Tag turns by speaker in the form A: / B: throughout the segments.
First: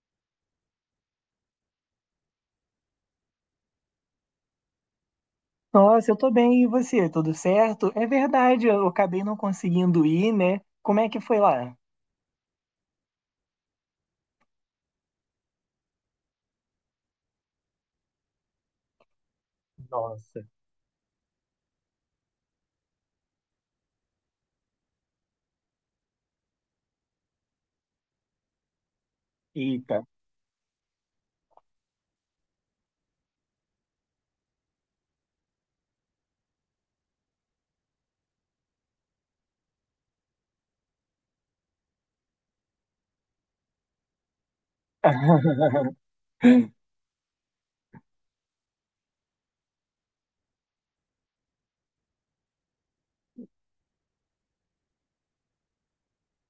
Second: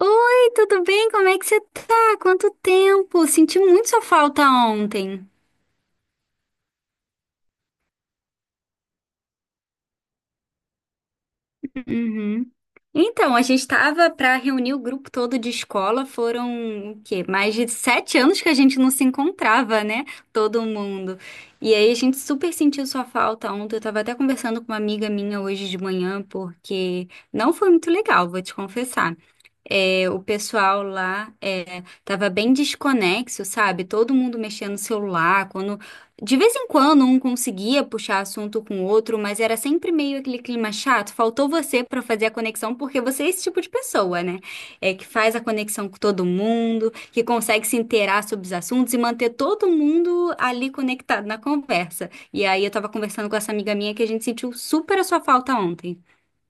A: Oi, tudo bem? Como é que você tá? Quanto tempo? Senti muito sua falta ontem.
B: Nossa, eu tô bem, e você? Tudo certo? É verdade, eu acabei não conseguindo ir, né? Como é que foi lá?
A: Uhum. Então, a gente tava pra reunir o grupo todo de escola. Foram o quê? Mais de 7 anos que a gente não se encontrava, né?
B: Nossa,
A: Todo mundo. E aí a gente super sentiu sua falta ontem. Eu tava até conversando com uma amiga minha hoje de manhã, porque não foi muito legal, vou te confessar.
B: eita.
A: O pessoal lá tava bem desconexo, sabe? Todo mundo mexendo no celular. Quando De vez em quando um conseguia puxar assunto com o outro, mas era sempre meio aquele clima chato. Faltou você pra fazer a conexão, porque você é esse tipo de pessoa, né? É que faz a conexão com todo mundo, que consegue se inteirar sobre os assuntos e manter todo mundo ali conectado na conversa. E aí eu tava conversando com essa amiga minha que a gente sentiu super a sua falta ontem.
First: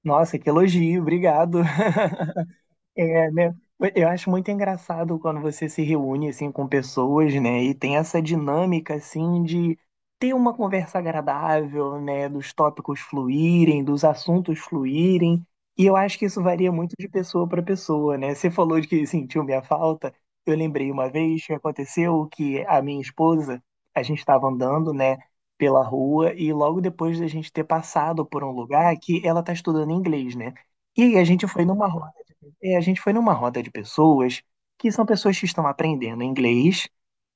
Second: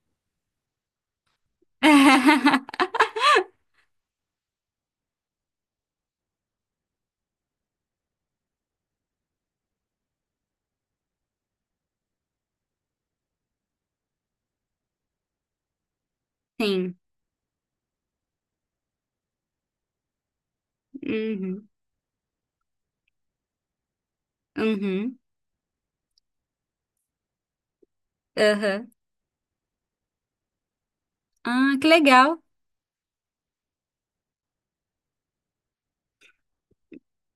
B: Nossa, que elogio, obrigado. É, né? Eu acho muito engraçado quando você se reúne assim com pessoas, né? E tem essa dinâmica assim de ter uma conversa agradável, né? Dos tópicos fluírem, dos assuntos fluírem. E eu acho que isso varia muito
A: Sim.
B: de pessoa para pessoa, né? Você falou de que sentiu minha falta. Eu lembrei uma vez que
A: Uhum.
B: aconteceu que a minha esposa, a gente estava andando, né?
A: Uhum.
B: Pela rua e logo depois da gente ter passado por um
A: Aham.
B: lugar que ela está estudando inglês, né? E aí
A: Ah, que legal.
B: a gente foi numa roda de pessoas que são pessoas que estão aprendendo inglês,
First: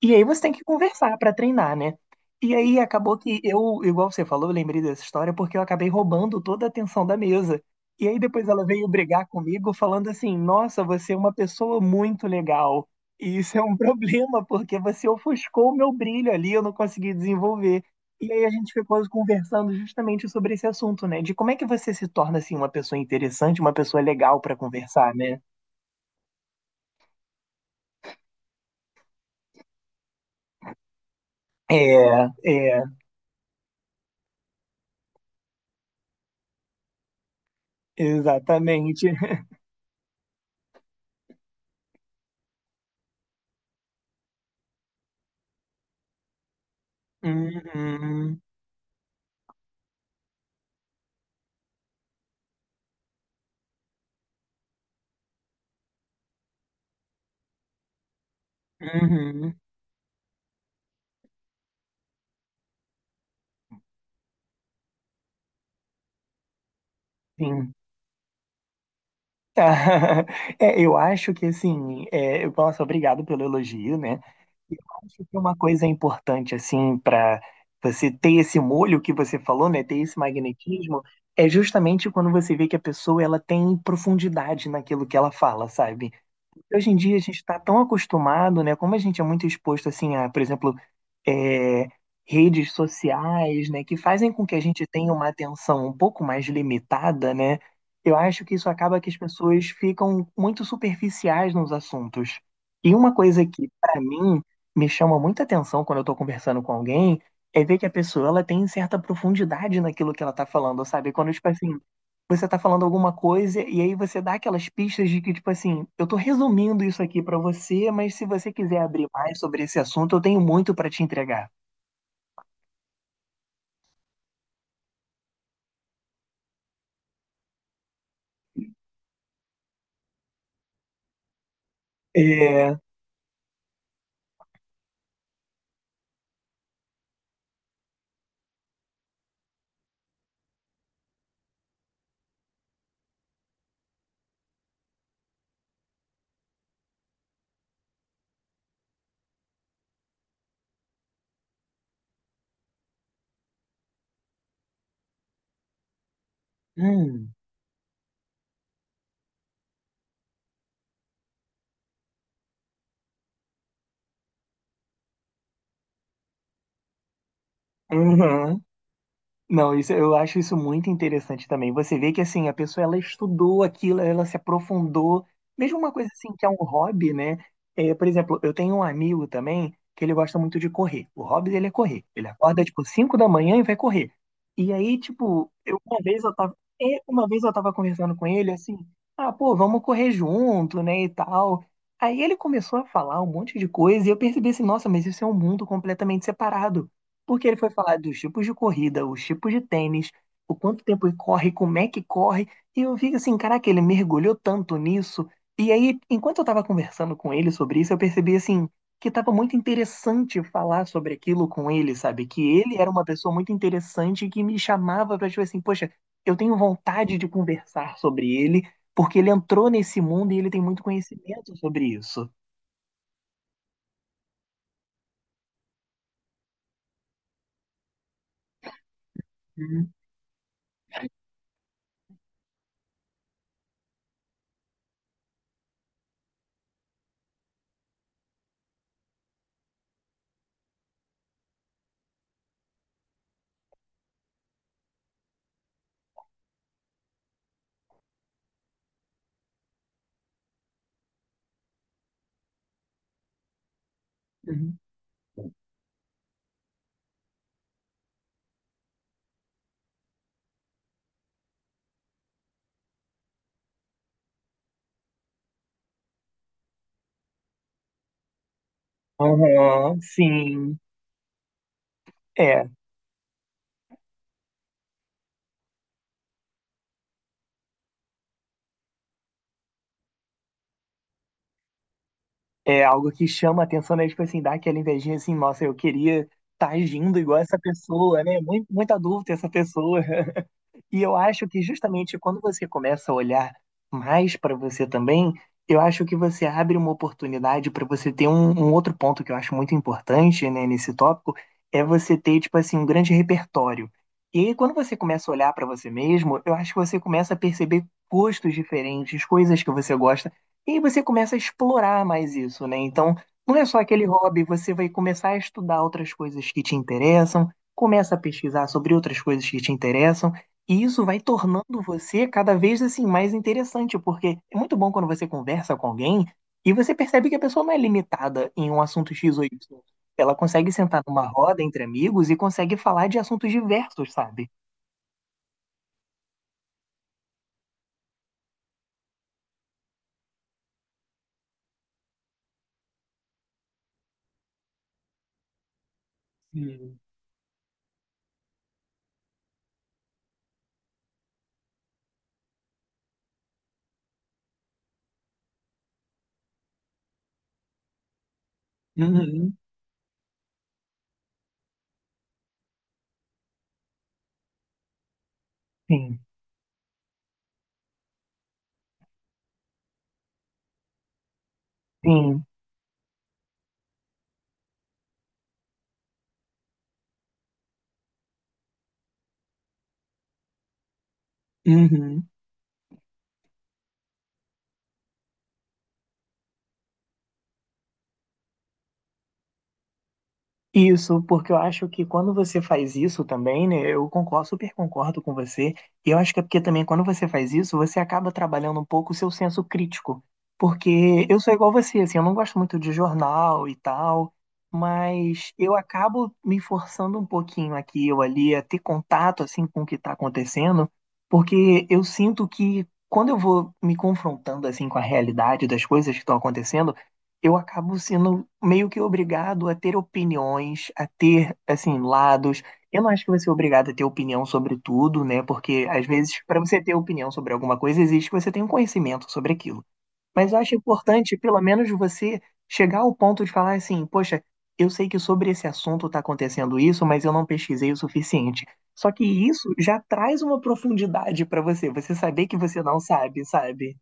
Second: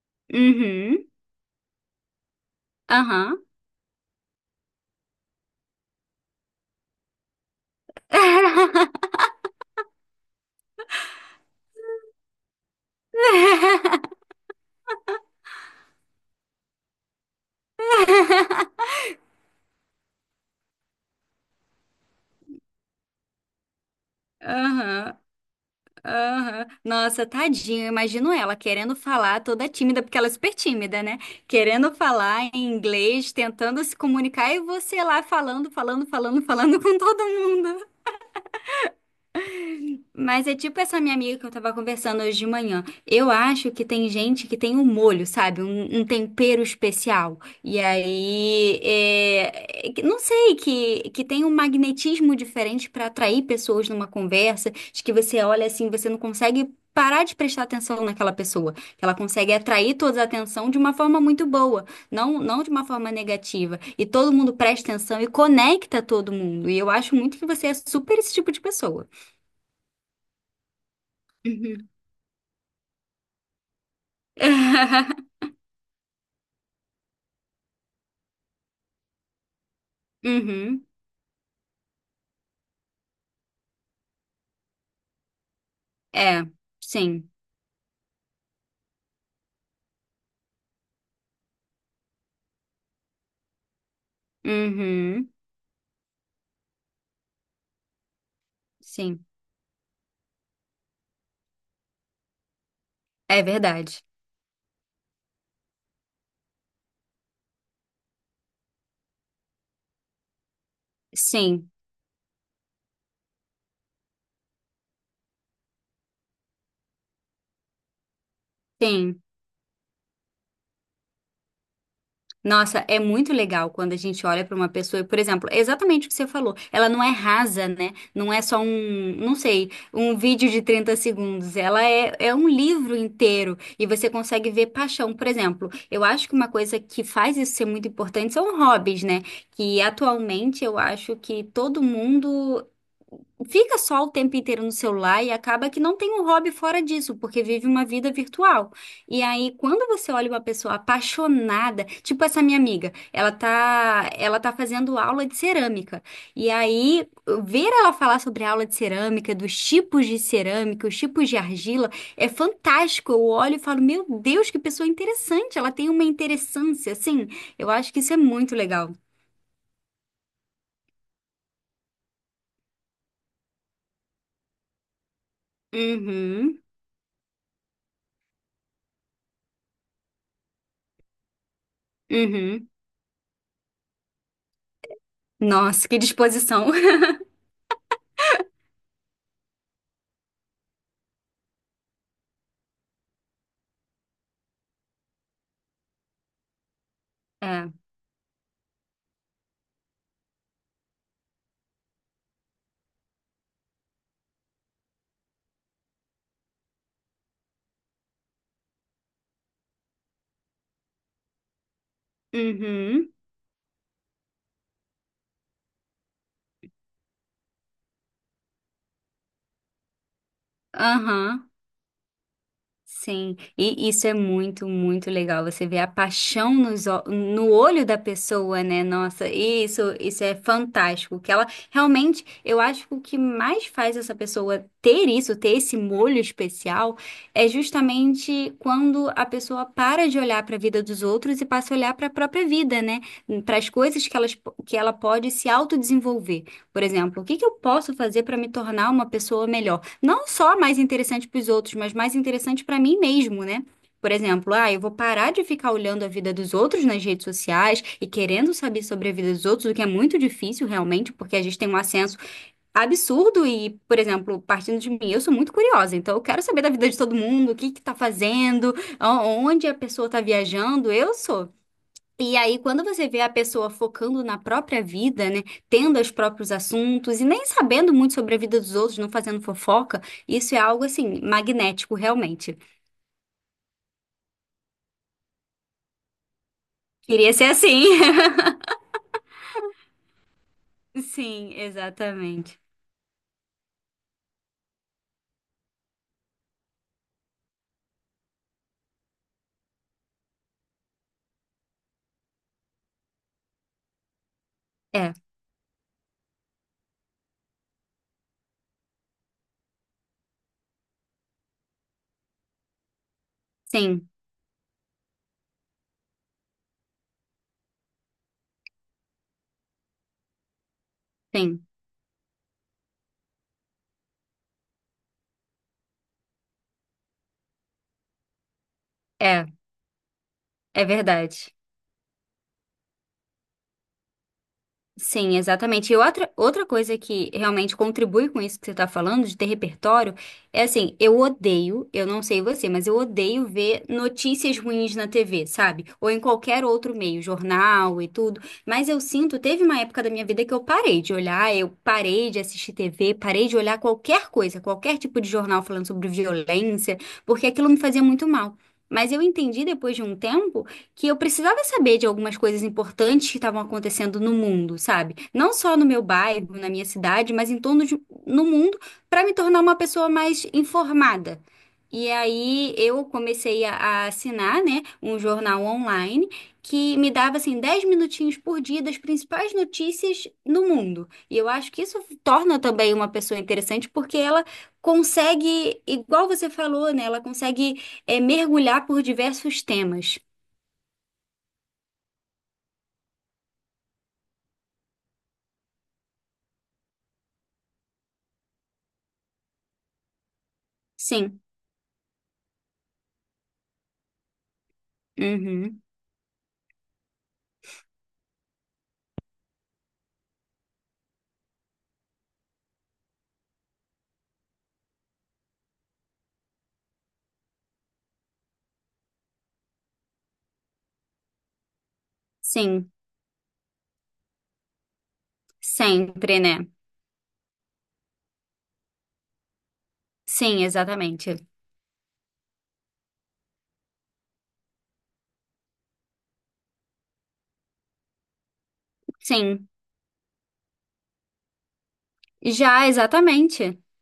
B: e aí você tem que
A: Uhum.
B: conversar para treinar, né? E aí acabou que
A: Aham.
B: eu, igual você falou, eu lembrei dessa história porque eu acabei roubando toda a atenção da mesa. E aí depois ela veio brigar comigo falando assim: "Nossa, você é uma pessoa muito legal. E isso é um problema porque você ofuscou o meu brilho ali, eu não consegui desenvolver". E aí a gente ficou conversando justamente sobre esse assunto, né? De como é que você se torna assim uma pessoa interessante, uma pessoa legal pra conversar,
A: Aham.
B: né?
A: Aham. Nossa, tadinho, eu imagino ela querendo falar, toda tímida, porque ela é super tímida, né?
B: É,
A: Querendo falar em
B: é,
A: inglês, tentando se comunicar, e você lá falando, falando, falando, falando com todo mundo.
B: exatamente.
A: Mas é tipo essa minha amiga que eu tava conversando hoje de manhã. Eu acho que tem gente que tem um molho, sabe? Um tempero especial. E
B: Uhum,
A: aí, não sei, que tem um magnetismo diferente pra atrair pessoas numa conversa, de que você olha assim, você não consegue parar de prestar atenção naquela pessoa. Que ela consegue
B: uhum,
A: atrair toda a atenção de uma forma muito boa, não de uma forma negativa. E todo mundo presta atenção e conecta todo mundo. E eu acho muito que você
B: sim.
A: é super esse tipo de pessoa.
B: É, eu acho que assim, é, nossa, obrigado pelo elogio, né? Eu acho que uma coisa importante assim para você ter esse molho que você falou, né, ter esse
A: Uhum.
B: magnetismo, é justamente quando você vê que a pessoa ela tem profundidade naquilo que ela fala, sabe?
A: É,
B: Hoje em dia a
A: sim.
B: gente está tão acostumado, né? Como a gente é muito exposto assim a, por exemplo, é, redes sociais, né, que fazem com que a gente tenha uma
A: Uhum.
B: atenção um pouco mais limitada, né? Eu acho que isso acaba que as
A: Sim.
B: pessoas ficam muito superficiais nos assuntos. E uma
A: É
B: coisa que, para
A: verdade.
B: mim, me chama muita atenção quando eu estou conversando com alguém é ver que a pessoa ela tem certa profundidade naquilo que ela está falando, sabe? Quando, tipo
A: Sim,
B: assim, você tá falando alguma coisa e aí você dá aquelas pistas de que, tipo assim, eu tô resumindo isso aqui pra você, mas se você quiser abrir
A: sim.
B: mais sobre esse assunto, eu tenho muito pra te entregar.
A: Nossa, é muito legal quando a gente olha para uma pessoa, e, por exemplo, é exatamente o que você falou. Ela não é rasa, né? Não é só um, não sei, um vídeo de 30 segundos. É um
B: É.
A: livro inteiro e você consegue ver paixão. Por exemplo, eu acho que uma coisa que faz isso ser muito importante são hobbies, né? Que atualmente eu acho que todo mundo fica só o tempo inteiro no celular e acaba que não tem um hobby fora disso, porque vive uma vida virtual. E aí, quando você olha uma pessoa apaixonada, tipo essa minha amiga, ela tá fazendo aula de cerâmica. E aí,
B: Hum.
A: ver ela falar sobre a aula de cerâmica, dos tipos de cerâmica, os tipos de argila, é fantástico. Eu olho e falo, meu Deus, que pessoa interessante. Ela tem uma interessância, assim. Eu acho que isso é muito
B: Uhum.
A: legal.
B: Não, isso, eu acho isso muito interessante também. Você vê que assim, a pessoa ela estudou aquilo, ela se aprofundou. Mesmo uma coisa assim que é um
A: Uhum,
B: hobby, né? É, por exemplo, eu tenho um amigo também que ele gosta muito de correr. O hobby dele é correr. Ele acorda
A: uhum.
B: tipo 5 da manhã e vai correr. E aí, tipo, eu
A: Nossa,
B: uma
A: que
B: vez eu tava,
A: disposição.
B: é, uma vez eu tava conversando com ele assim, ah, pô, vamos correr junto, né, e tal. Aí ele começou a falar um monte de coisa e eu percebi assim, nossa, mas isso é um mundo completamente separado porque ele foi
A: É.
B: falar dos tipos de corrida, os tipos de tênis, o quanto tempo ele corre, como é que corre. E eu vi assim, caraca, ele mergulhou tanto nisso. E aí, enquanto eu tava conversando com ele sobre isso, eu percebi assim que tava muito interessante falar sobre aquilo com ele, sabe? Que ele era uma
A: Uhum,
B: pessoa muito interessante que me chamava pra tipo assim, poxa, eu tenho vontade de conversar sobre ele, porque ele entrou nesse mundo e ele tem muito
A: aham.
B: conhecimento sobre isso.
A: Sim, e isso é muito, muito legal. Você vê a paixão no olho da pessoa, né? Nossa,
B: Uhum,
A: isso é fantástico. Que ela realmente, eu acho que o que mais faz essa pessoa ter isso, ter esse molho especial, é justamente quando a pessoa para de olhar para a vida dos outros e passa a olhar para a própria vida, né? Para as coisas que elas, que ela pode se autodesenvolver. Por exemplo, o que que eu posso fazer para me tornar uma pessoa melhor? Não só mais interessante para os outros, mas mais interessante para mim mesmo, né? Por exemplo, ah,
B: uhum.
A: eu vou parar de ficar olhando a vida dos outros nas redes sociais e querendo saber sobre a vida dos outros, o que é muito difícil realmente, porque a gente tem um acesso absurdo e, por exemplo, partindo de mim, eu sou muito curiosa, então eu quero saber da vida de todo mundo, o que que tá fazendo, onde a
B: Aham,
A: pessoa tá
B: sim.
A: viajando, eu sou. E aí,
B: É.
A: quando você vê a pessoa focando na própria vida, né, tendo os próprios assuntos e nem sabendo muito sobre a vida dos outros, não fazendo fofoca, isso é algo assim, magnético, realmente.
B: É algo que chama a atenção, né? Tipo assim, dá aquela invejinha assim, nossa, eu queria estar agindo
A: Queria
B: igual
A: ser
B: essa
A: assim.
B: pessoa, né? Muito, muita dúvida essa pessoa. E eu acho
A: Sim,
B: que justamente quando
A: exatamente.
B: você começa a olhar mais para você também, eu acho que você abre uma oportunidade para você ter um outro ponto que eu acho muito importante, né, nesse tópico, é você ter, tipo assim, um grande repertório. E aí, quando você
A: É,
B: começa a olhar para você mesmo, eu acho que você começa a perceber gostos diferentes, coisas que você gosta, e aí você começa a explorar mais isso, né? Então, não é só aquele
A: sim,
B: hobby, você vai começar a estudar outras coisas que te interessam, começa a pesquisar sobre outras coisas que te interessam. E isso vai
A: sim,
B: tornando você cada vez assim mais interessante, porque é muito bom quando você conversa com alguém e você percebe que a pessoa não é limitada em um assunto X ou
A: é,
B: Y. Ela consegue
A: é
B: sentar numa
A: verdade.
B: roda entre amigos e consegue falar de assuntos diversos, sabe?
A: Sim, exatamente. E outra coisa que realmente contribui com isso que você está falando, de ter repertório, é assim, eu odeio, eu não sei você, mas eu odeio ver notícias ruins na TV, sabe? Ou em qualquer outro
B: Sim.
A: meio, jornal e tudo. Mas eu sinto, teve uma época da minha vida que eu parei de olhar, eu parei de assistir TV, parei de olhar qualquer coisa, qualquer tipo de jornal falando sobre violência, porque aquilo me fazia muito mal. Mas eu
B: Uhum.
A: entendi depois de um tempo que eu precisava saber de algumas coisas importantes que estavam acontecendo no mundo, sabe? Não só no meu
B: Sim,
A: bairro, na minha cidade, mas em torno de, no mundo, para me tornar uma pessoa mais informada. E
B: sim.
A: aí eu comecei a assinar, né, um jornal online que me dava assim 10 minutinhos por dia das principais notícias no mundo. E eu acho que isso
B: Uhum.
A: torna também uma pessoa interessante porque ela consegue, igual você falou, né, ela consegue mergulhar por diversos temas.
B: Isso, porque eu acho que quando você faz isso também, né, eu concordo, super concordo com você, e eu acho que é porque também quando você faz isso, você acaba trabalhando um pouco o seu senso crítico, porque eu
A: Sim.
B: sou igual você, assim, eu não gosto muito de jornal e tal, mas eu
A: Uhum.
B: acabo me forçando um pouquinho aqui ou ali a ter contato, assim, com o que está acontecendo, porque eu sinto que quando eu vou me confrontando, assim, com a realidade das coisas que estão acontecendo, eu acabo sendo meio que obrigado a ter opiniões, a ter, assim, lados.
A: Sim.
B: Eu não acho que você é obrigado a ter opinião sobre tudo, né? Porque, às
A: Sempre,
B: vezes, para
A: né?
B: você ter opinião sobre alguma coisa, existe que você tenha um conhecimento sobre aquilo. Mas eu
A: Sim,
B: acho importante,
A: exatamente.
B: pelo menos, você chegar ao ponto de falar assim: poxa, eu sei que sobre esse assunto está acontecendo isso, mas eu não pesquisei o suficiente. Só que
A: Sim.
B: isso já traz uma profundidade para você, você saber que você
A: Já,
B: não sabe,
A: exatamente.
B: sabe?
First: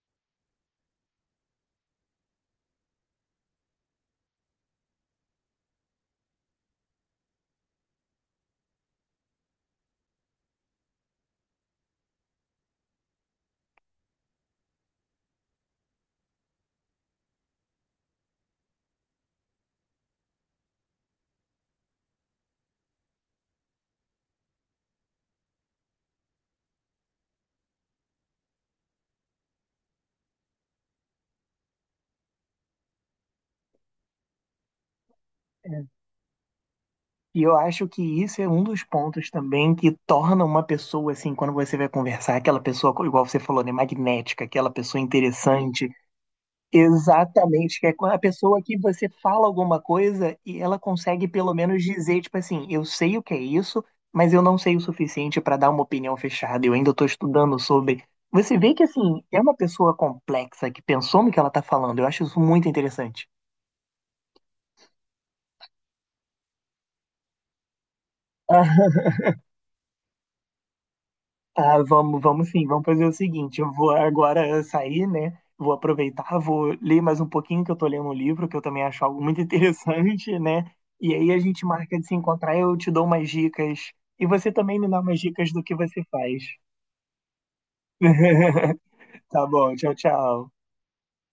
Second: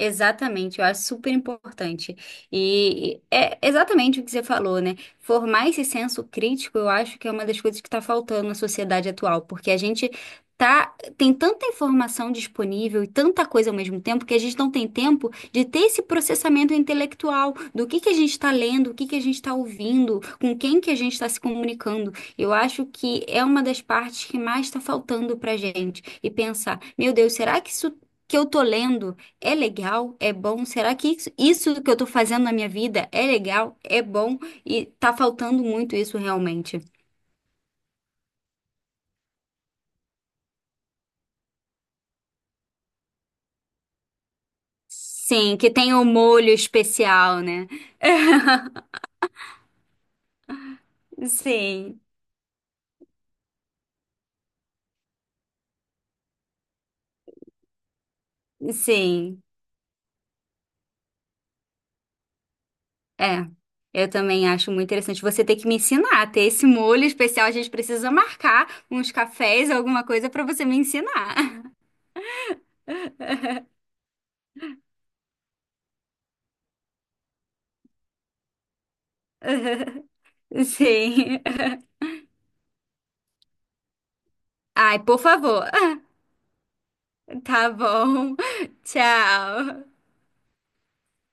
A: Exatamente, eu acho super importante. E é exatamente o que você falou, né? Formar esse senso crítico, eu acho que é uma das coisas que está faltando na sociedade atual, porque a gente tá, tem tanta informação disponível e tanta coisa ao mesmo tempo que a gente não tem tempo de ter esse processamento intelectual do que a gente está lendo, o que que a gente está ouvindo, com quem que a gente está se comunicando. Eu acho que é uma das partes que mais está faltando para gente. E pensar, meu Deus, será que isso que eu tô lendo é legal? É bom? Será que isso que eu tô fazendo na minha vida é legal? É bom? E tá faltando
B: É.
A: muito isso realmente.
B: E eu acho que isso é um dos pontos também que torna uma pessoa, assim, quando você vai conversar, aquela pessoa, igual você falou, né, magnética, aquela pessoa
A: Sim, que
B: interessante.
A: tem o molho especial, né?
B: Exatamente, que é a pessoa que você fala alguma coisa e ela consegue pelo menos
A: Sim,
B: dizer, tipo assim, eu sei o que é isso, mas eu não sei o suficiente para dar uma opinião fechada, eu ainda estou estudando sobre. Você vê que, assim, é
A: sim.
B: uma pessoa complexa que pensou no que ela está falando, eu acho isso muito interessante.
A: É. Eu também acho muito interessante. Você tem que me ensinar a ter esse molho especial. A gente precisa marcar uns cafés, alguma coisa pra você me ensinar.
B: Tá, vamos, vamos sim, vamos fazer o seguinte, eu vou agora sair, né? Vou aproveitar, vou ler mais um pouquinho que eu tô lendo um livro, que eu também acho algo muito interessante, né? E aí a
A: Sim.
B: gente marca de se encontrar, eu te dou umas dicas e você também me dá
A: Ai,
B: umas
A: por
B: dicas do
A: favor.
B: que você faz.
A: Tá bom.
B: Tá bom,
A: Tchau.
B: tchau, tchau.